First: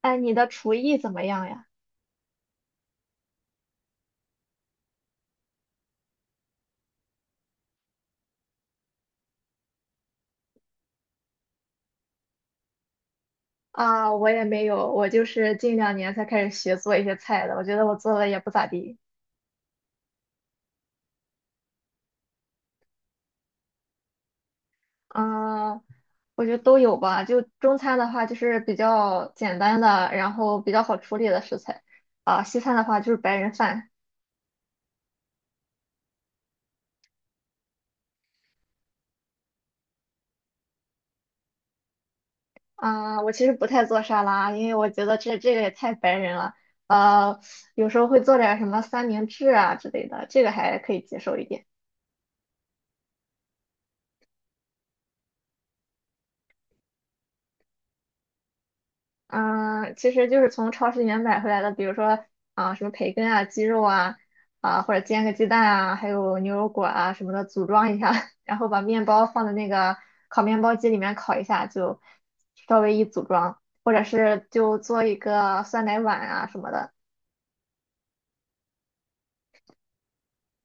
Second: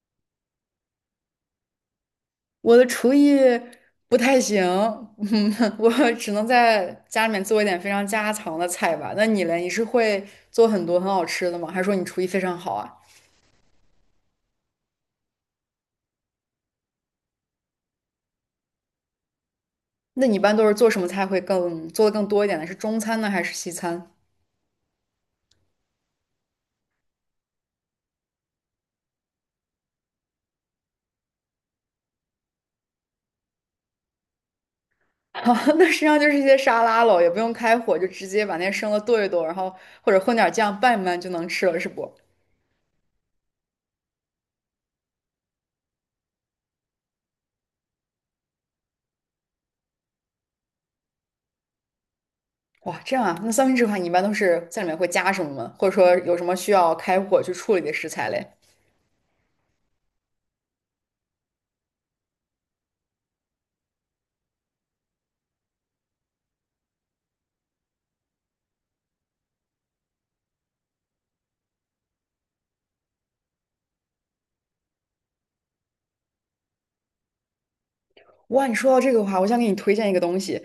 哎，你的厨艺怎么样呀？我的厨艺不太行，我只能在家里面做一点非常家常的菜吧。那你嘞，你是会做很多很好吃的吗？还是说你厨艺非常好啊？啊，我也没有，我就是近两年才开始学做一些菜的，我觉得我做的也不咋地。那你一般都是做什么菜会更做的更多一点呢？是中餐呢，还是西餐？啊，我觉得都有吧。就中餐的话，就是比较简单的，然后比较好处理的食材。啊，西餐的话就是白人饭。哦，那实际上就是一些沙拉喽，也不用开火，就直接把那些生的剁一剁，然后或者混点酱拌一拌就能吃了，是不？啊，我其实不太做沙拉，因为我觉得这个也太白人了。呃，有时候会做点什么三明治啊之类的，这个还可以接受一点。哇，这样啊，那三明治的话，你一般都是在里面会加什么吗？或者说有什么需要开火去处理的食材嘞？嗯，其实就是从超市里面买回来的，比如说啊、什么培根啊、鸡肉啊，啊、或者煎个鸡蛋啊，还有牛油果啊什么的，组装一下，然后把面包放在那个烤面包机里面烤一下，就稍微一组装，或者是就做一个酸奶碗啊什么的。哇，你说到这个的话，我想给你推荐一个东西，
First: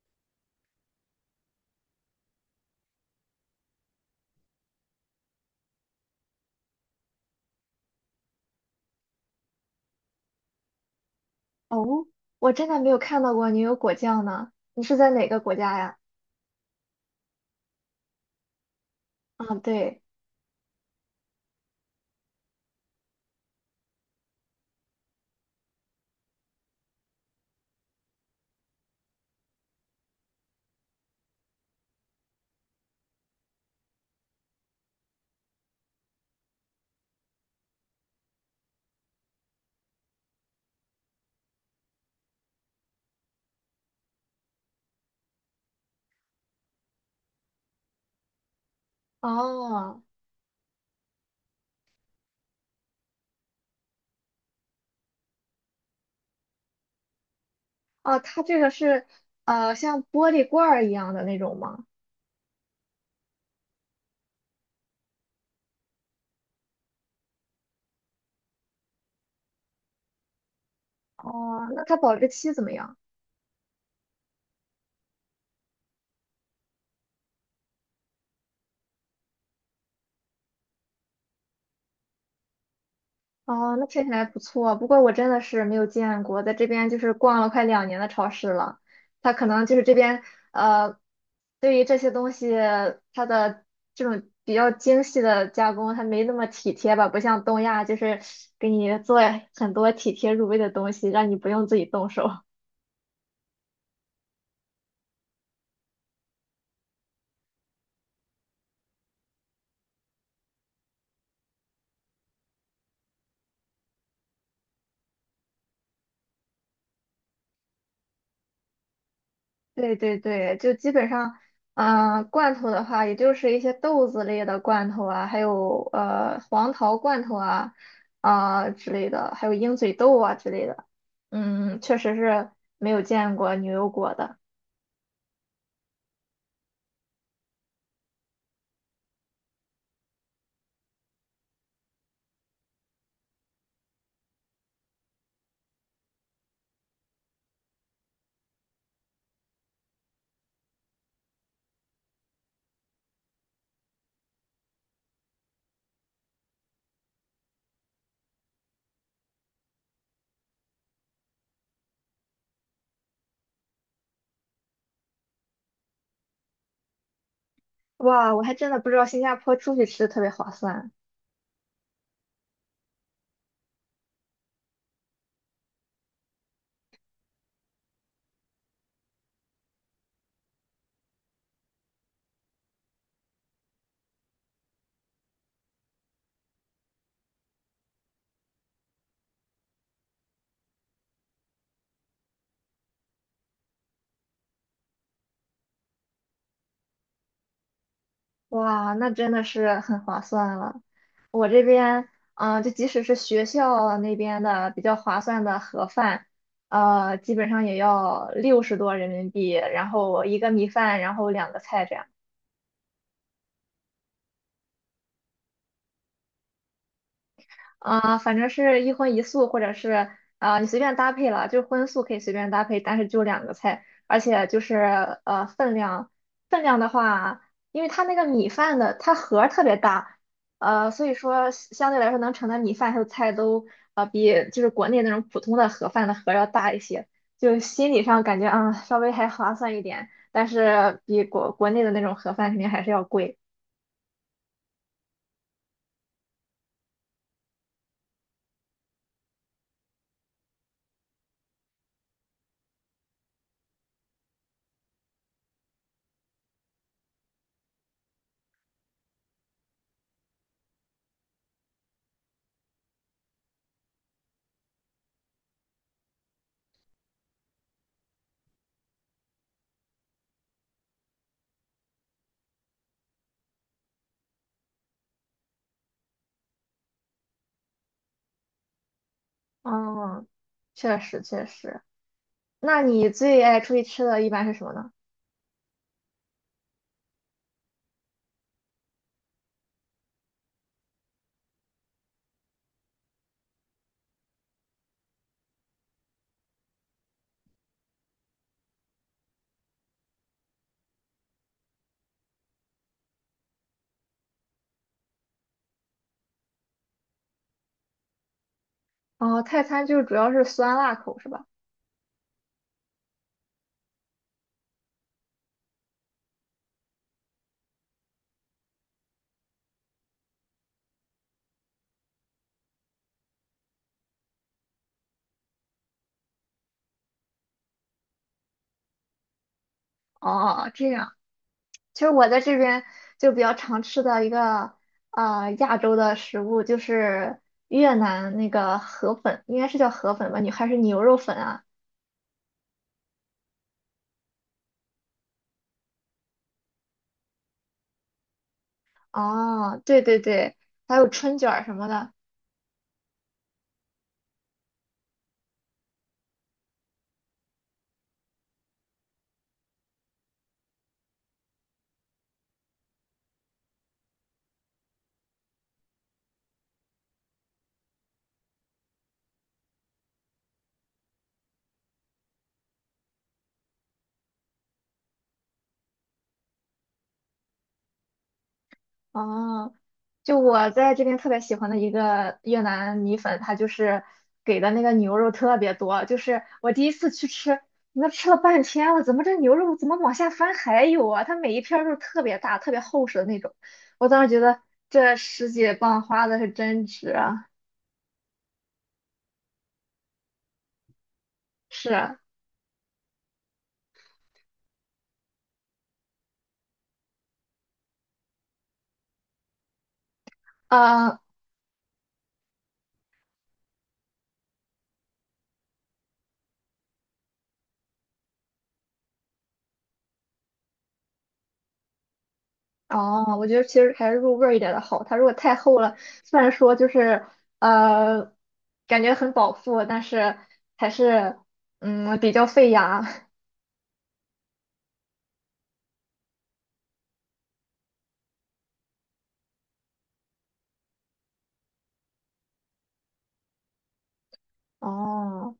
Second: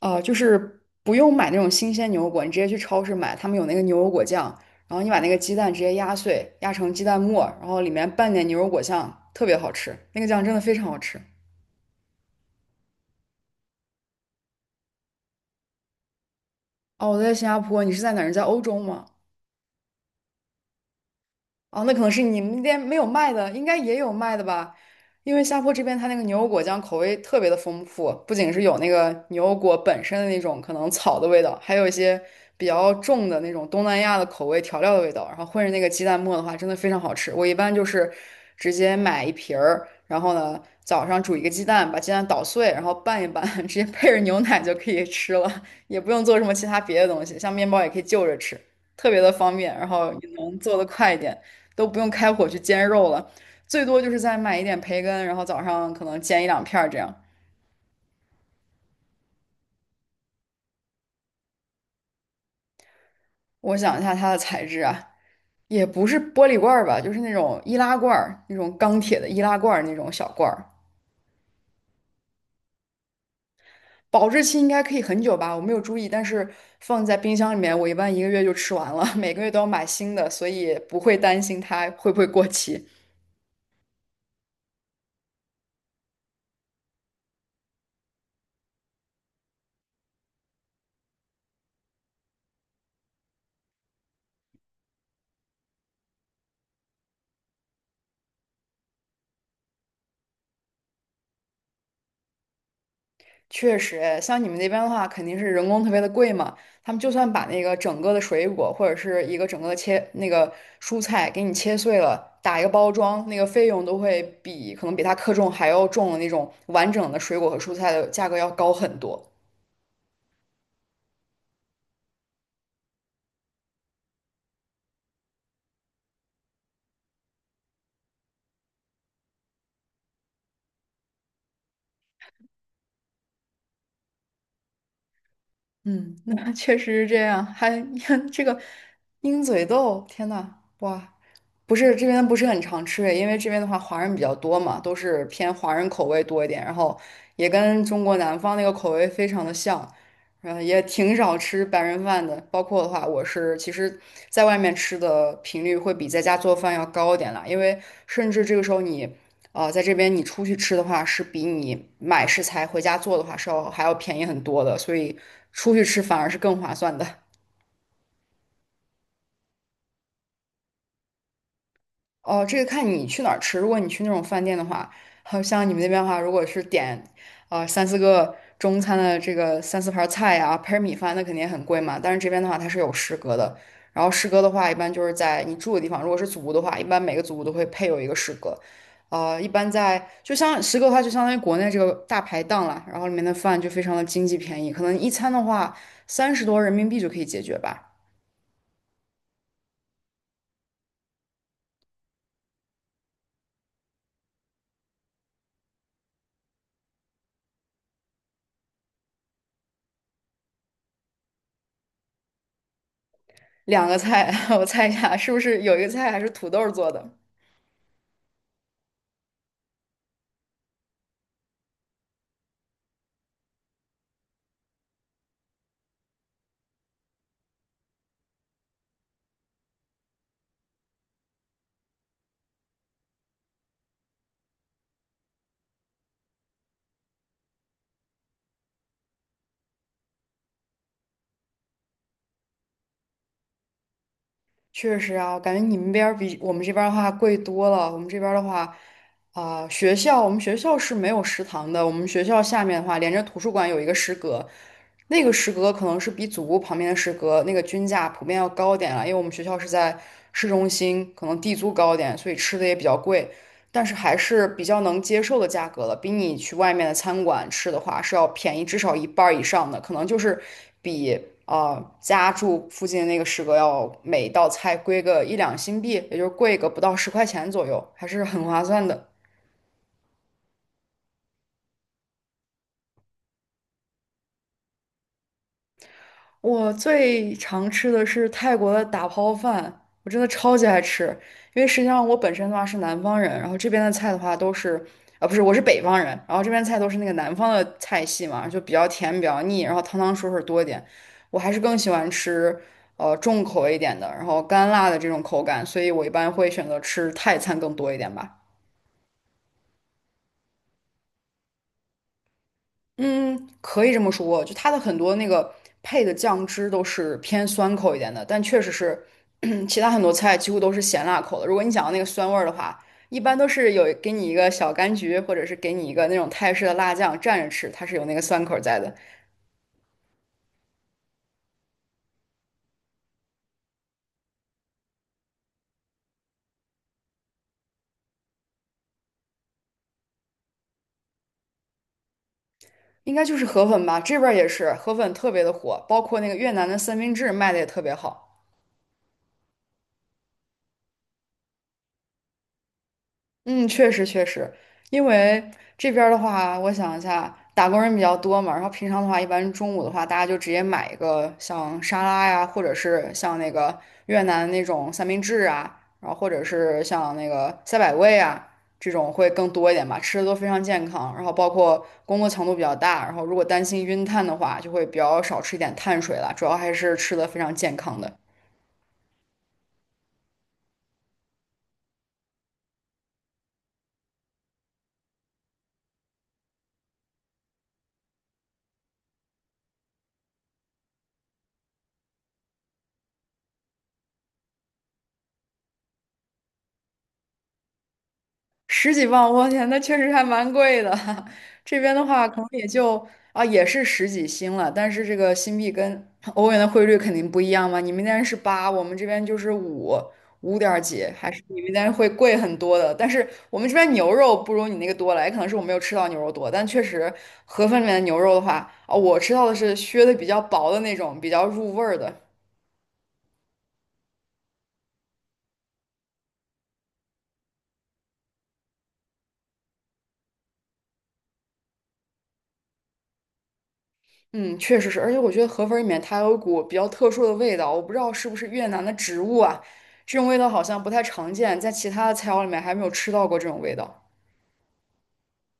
啊，就是不用买那种新鲜牛油果，你直接去超市买，他们有那个牛油果酱，然后你把那个鸡蛋直接压碎，压成鸡蛋沫，然后里面拌点牛油果酱，特别好吃，那个酱真的非常好吃。哦，我真的没有看到过牛油果酱呢。你是在哪个国家呀？哦，我在新加坡，你是在哪儿？你在欧洲吗？啊，对。哦，那可能是你们店没有卖的，应该也有卖的吧？因为下坡这边它那个牛油果酱口味特别的丰富，不仅是有那个牛油果本身的那种可能草的味道，还有一些比较重的那种东南亚的口味调料的味道，然后混着那个鸡蛋沫的话，真的非常好吃。我一般就是直接买一瓶儿，然后呢早上煮一个鸡蛋，把鸡蛋捣碎，然后拌一拌，直接配着牛奶就可以吃了，也不用做什么其他别的东西，像面包也可以就着吃，特别的方便，然哦。后也能做得快一点。都不用开火去煎肉了，最多就是再买一点培根，然后早上可能煎一两片儿这样。哦，它这个是像玻璃罐儿一样的那种吗？我想一下它的材质啊，也不是玻璃罐儿吧，就是那种易拉罐儿，那种钢铁的易拉罐儿那种小罐儿，哦，那它保质期怎么样？保质期应该可以很久吧，我没有注意，但是放在冰箱里面，我一般一个月就吃完了，每个月都要买新的，所以不会担心它会不会过期。哦，那听起来不错。不过我真的是没有见过，在这边就是逛了快两年的超市了，它可能就是这边，呃，对于这些东西它的这种比较精细的加工，它没那么体贴吧，不像东亚就是给你做很多体贴入微的东西，让你不用自己动手。确实，哎像你们那边的话，肯定是人工特别的贵嘛。他们就算把那个整个的水果或者是一个整个的切那个蔬菜给你切碎了，打一个包装，那个费用都会比可能比它克重还要重的那种完整的水果和蔬菜的价格要高很多。对对对，就基本上，嗯、罐头的话，也就是一些豆子类的罐头啊，还有黄桃罐头啊，啊、之类的，还有鹰嘴豆啊之类的。嗯，确实是没有见过牛油果的。嗯，那确实是这样。还 看这个鹰嘴豆，天呐，哇！不是这边不是很常吃诶，因为这边的话华人比较多嘛，都是偏华人口味多一点，然后也跟中国南方那个口味非常的像，嗯，也挺少吃白人饭的。包括的话，我是其实在外面吃的频率会比在家做饭要高一点啦，因为甚至这个时候你，在这边你出去吃的话，是比你买食材回家做的话还要便宜很多的，所以出去吃反而是更划算的。哇，我还真的不知道新加坡出去吃特别划算。哦，这个看你去哪儿吃。如果你去那种饭店的话，好像你们那边的话，如果是点，三四个中餐的这个三四盘儿菜呀、配米饭，那肯定很贵嘛。但是这边的话，它是有食阁的。然后食阁的话，一般就是在你住的地方，如果是祖屋的话，一般每个祖屋都会配有一个食阁。一般在就像食阁的话，就相当于国内这个大排档啦，然后里面的饭就非常的经济便宜，可能一餐的话30多人民币就可以解决吧。哇，那真的是很划算了。我这边，嗯、就即使是学校那边的比较划算的盒饭，基本上也要60多人民币，然后一个米饭，然后两个菜这样。两个菜，我猜一下，是不是有一个菜还是土豆做的？啊、反正是一荤一素，或者是啊，你随便搭配了，就是荤素可以随便搭配，但是就两个菜，而且就是分量，分量的话，因为它那个米饭的它盒儿特别大，所以说相对来说能盛的米饭还有菜都比就是国内那种普通的盒饭的盒要大一些，就心理上感觉啊、稍微还划算一点，但是比国内的那种盒饭肯定还是要贵。确实啊，我感觉你们边儿比我们这边儿的话贵多了。我们这边儿的话，我们学校是没有食堂的。我们学校下面的话，连着图书馆有一个食阁，那个食阁可能是比祖屋旁边的食阁那个均价普遍要高点了，因为我们学校是在市中心，可能地租高点，所以吃的也比较贵。但是还是比较能接受的价格了，比你去外面的餐馆吃的话是要便宜至少一半儿以上的，可能就是比家住附近的那个食阁要每道菜贵个一两新币，也就是贵个不到10块钱左右，还是很划算的。嗯，确实确实。那你最爱出去吃的一般是什么呢？我最常吃的是泰国的打抛饭，我真的超级爱吃。因为实际上我本身的话是南方人，然后这边的菜的话都是，不是，我是北方人，然后这边菜都是那个南方的菜系嘛，就比较甜比较腻，然后汤汤水水多一点。我还是更喜欢吃重口味一点的，然后干辣的这种口感，所以我一般会选择吃泰餐更多一点吧。哦，泰餐就是主要是酸辣口是吧？嗯，可以这么说，就它的很多那个配的酱汁都是偏酸口一点的，但确实是 其他很多菜几乎都是咸辣口的。如果你想要那个酸味儿的话，一般都是有给你一个小柑橘，或者是给你一个那种泰式的辣酱蘸着吃，它是有那个酸口在的。哦，这样。其实我在这边就比较常吃的一个啊亚洲的食物就是越南那个河粉，应该是叫河粉吧？你还是牛肉粉啊？应该就是河粉吧，这边儿也是河粉特别的火，包括那个越南的三明治卖的也特别好。哦，对对对，还有春卷儿什么的。嗯，确实确实，因为这边儿的话，我想一下，打工人比较多嘛，然后平常的话，一般中午的话，大家就直接买一个像沙拉呀，或者是像那个越南那种三明治啊，然后或者是像那个赛百味啊，这种会更多一点吧，吃的都非常健康，然后包括工作强度比较大，然后如果担心晕碳的话，就会比较少吃一点碳水了，主要还是吃的非常健康的。哦，就我在这边特别喜欢的一个越南米粉，它就是给的那个牛肉特别多，就是我第一次去吃，那吃了半天了，怎么这牛肉怎么往下翻还有啊？它每一片儿肉特别大，特别厚实的那种，我当时觉得这十几磅花的是真值啊！十几万，我天，那确实还蛮贵的。这是边的啊。话，可能也就啊，也是十几星了，但是这个新币跟欧元的汇率肯定不一样嘛。你们那边是八，我们这边就是五，五点儿几，呃还是你们那边会贵很多的。但是我们这边牛肉不如你那个多了，也可能是我没有吃到牛肉多，但确实盒饭里面的牛肉的话，啊，我吃到的是削的比较薄的那种，比较入味儿的。哦，我觉得其实还是入味儿一点的好，它如果太厚了，虽然说就是呃感觉很饱腹，但是还是比较费牙。嗯，确实是，而且我觉得河粉儿里面它有一股比较特殊的味道，我不知道是不是越南的植物啊，这种味道好像不太常见，在其他的菜肴里面还没有吃到过这种味道。哦，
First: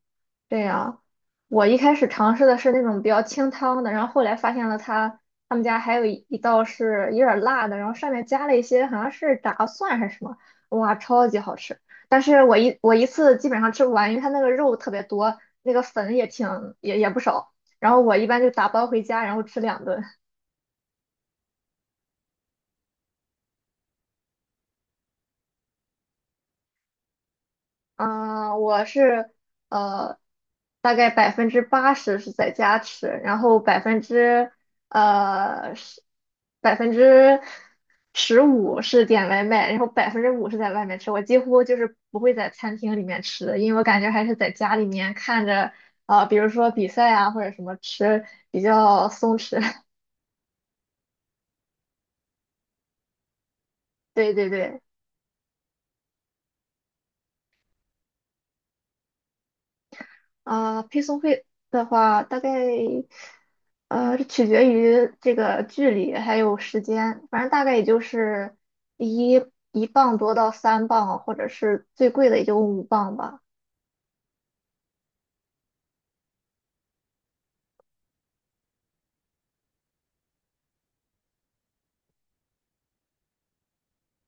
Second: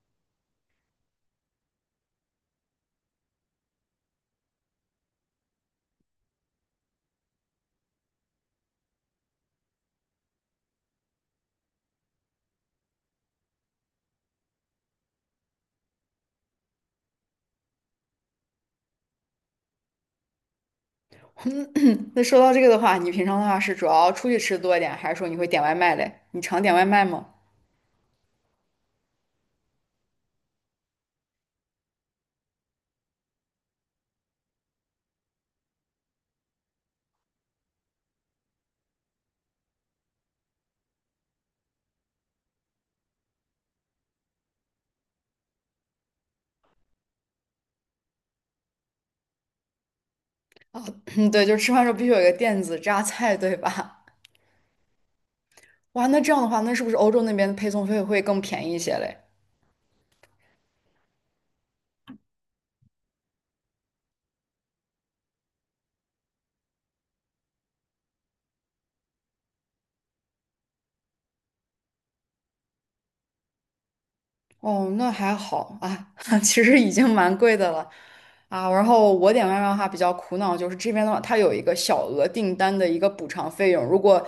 这样。我一开始尝试的是那种比较清汤的，然后后来发现了他们家还有一道是有点儿辣的，然后上面加了一些好像是炸蒜还是什么，哇，超级好吃！但是我一次基本上吃不完，因为它那个肉特别多，那个粉也挺也不少，然后我一般就打包回家，然后吃两顿。那说到这个的话，你平常的话是主要出去吃多一点，还是说你会点外卖嘞？你常点外卖吗？嗯，我是呃，大概80%是在家吃，然后呃十15%是点外卖，然后5%是在外面吃。我几乎就是不会在餐厅里面吃的，因为我感觉还是在家里面看着啊，比如说比赛啊或者什么吃比较松弛。嗯，对，就是吃饭的时候必须有一个电子榨菜，对吧？对对对。哇，那这样的话，那是不是欧洲那边的配送费会更便宜一些嘞？啊、配送费的话，大概取决于这个距离还有时间，反正大概也就是一一磅多到3磅，或者是最贵的也就5磅吧。哦，那还好啊，其实已经蛮贵的了啊。然后我点外卖的话比较苦恼，就是这边的话，它有一个小额订单的一个补偿费用，如果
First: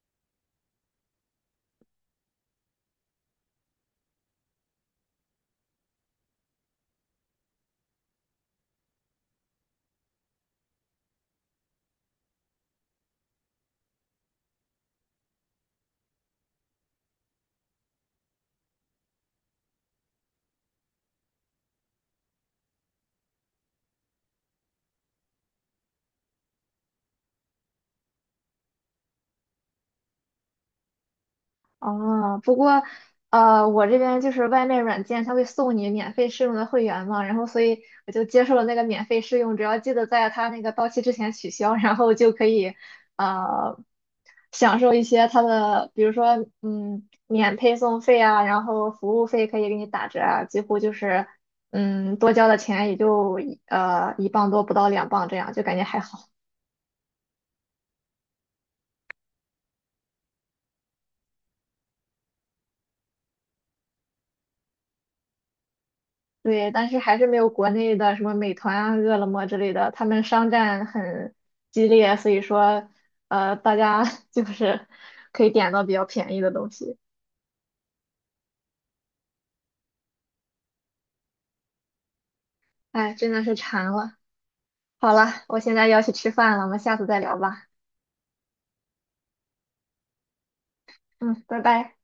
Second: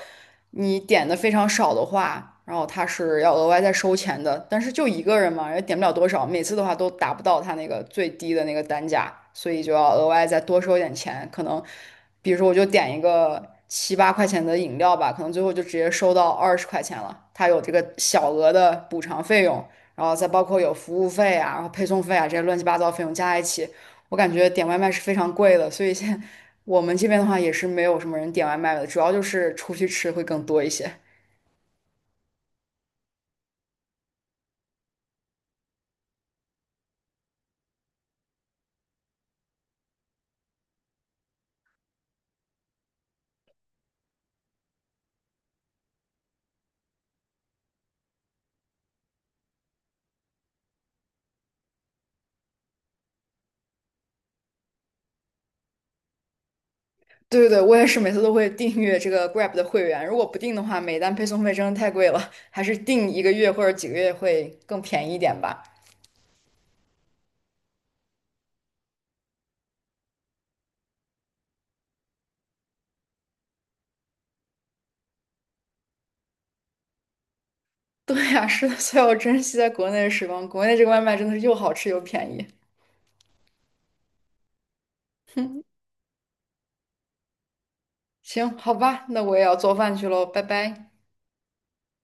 你点的非常少的话，然后它是要额外再收钱的。但是就一个人嘛，也点不了多少，每次的话都达不到它那个最低的那个单价，所以就要额外再多收一点钱。可能比如说我就点一个7、8块钱的饮料吧，可能最后就直接收到20块钱了，它有这个小额的补偿费用。然后再包括有服务费啊，然后配送费啊这些乱七八糟费用加在一起，我感觉点外卖是非常贵的，所以现在我们这边的话也是没有什么人点外卖的，主要就是出去吃会更多一些。哦，不过，我这边就是外卖软件，它会送你免费试用的会员嘛，然后所以我就接受了那个免费试用，只要记得在它那个到期之前取消，然后就可以，呃，享受一些它的，比如说，嗯，免配送费啊，然后服务费可以给你打折啊，几乎就是，嗯，多交的钱也就一磅多不到2磅这样，就感觉还好。对对对，我也是每次都会订阅这个 Grab 的会员，如果不定的话，每单配送费真的太贵了，还是订一个月或者几个月会更便宜一点吧。对，但是还是没有国内的什么美团啊、饿了么之类的，他们商战很激烈，所以说，大家 就是可以点到比较便宜的东西。对呀，是的，所以我珍惜在国内的时光，国内这个外卖真的是又好吃又便宜。哎，真的是馋了。好了，我现在要去吃饭了，我们下次再聊吧。行，好吧，那我也要做饭去喽，拜拜。嗯，拜拜。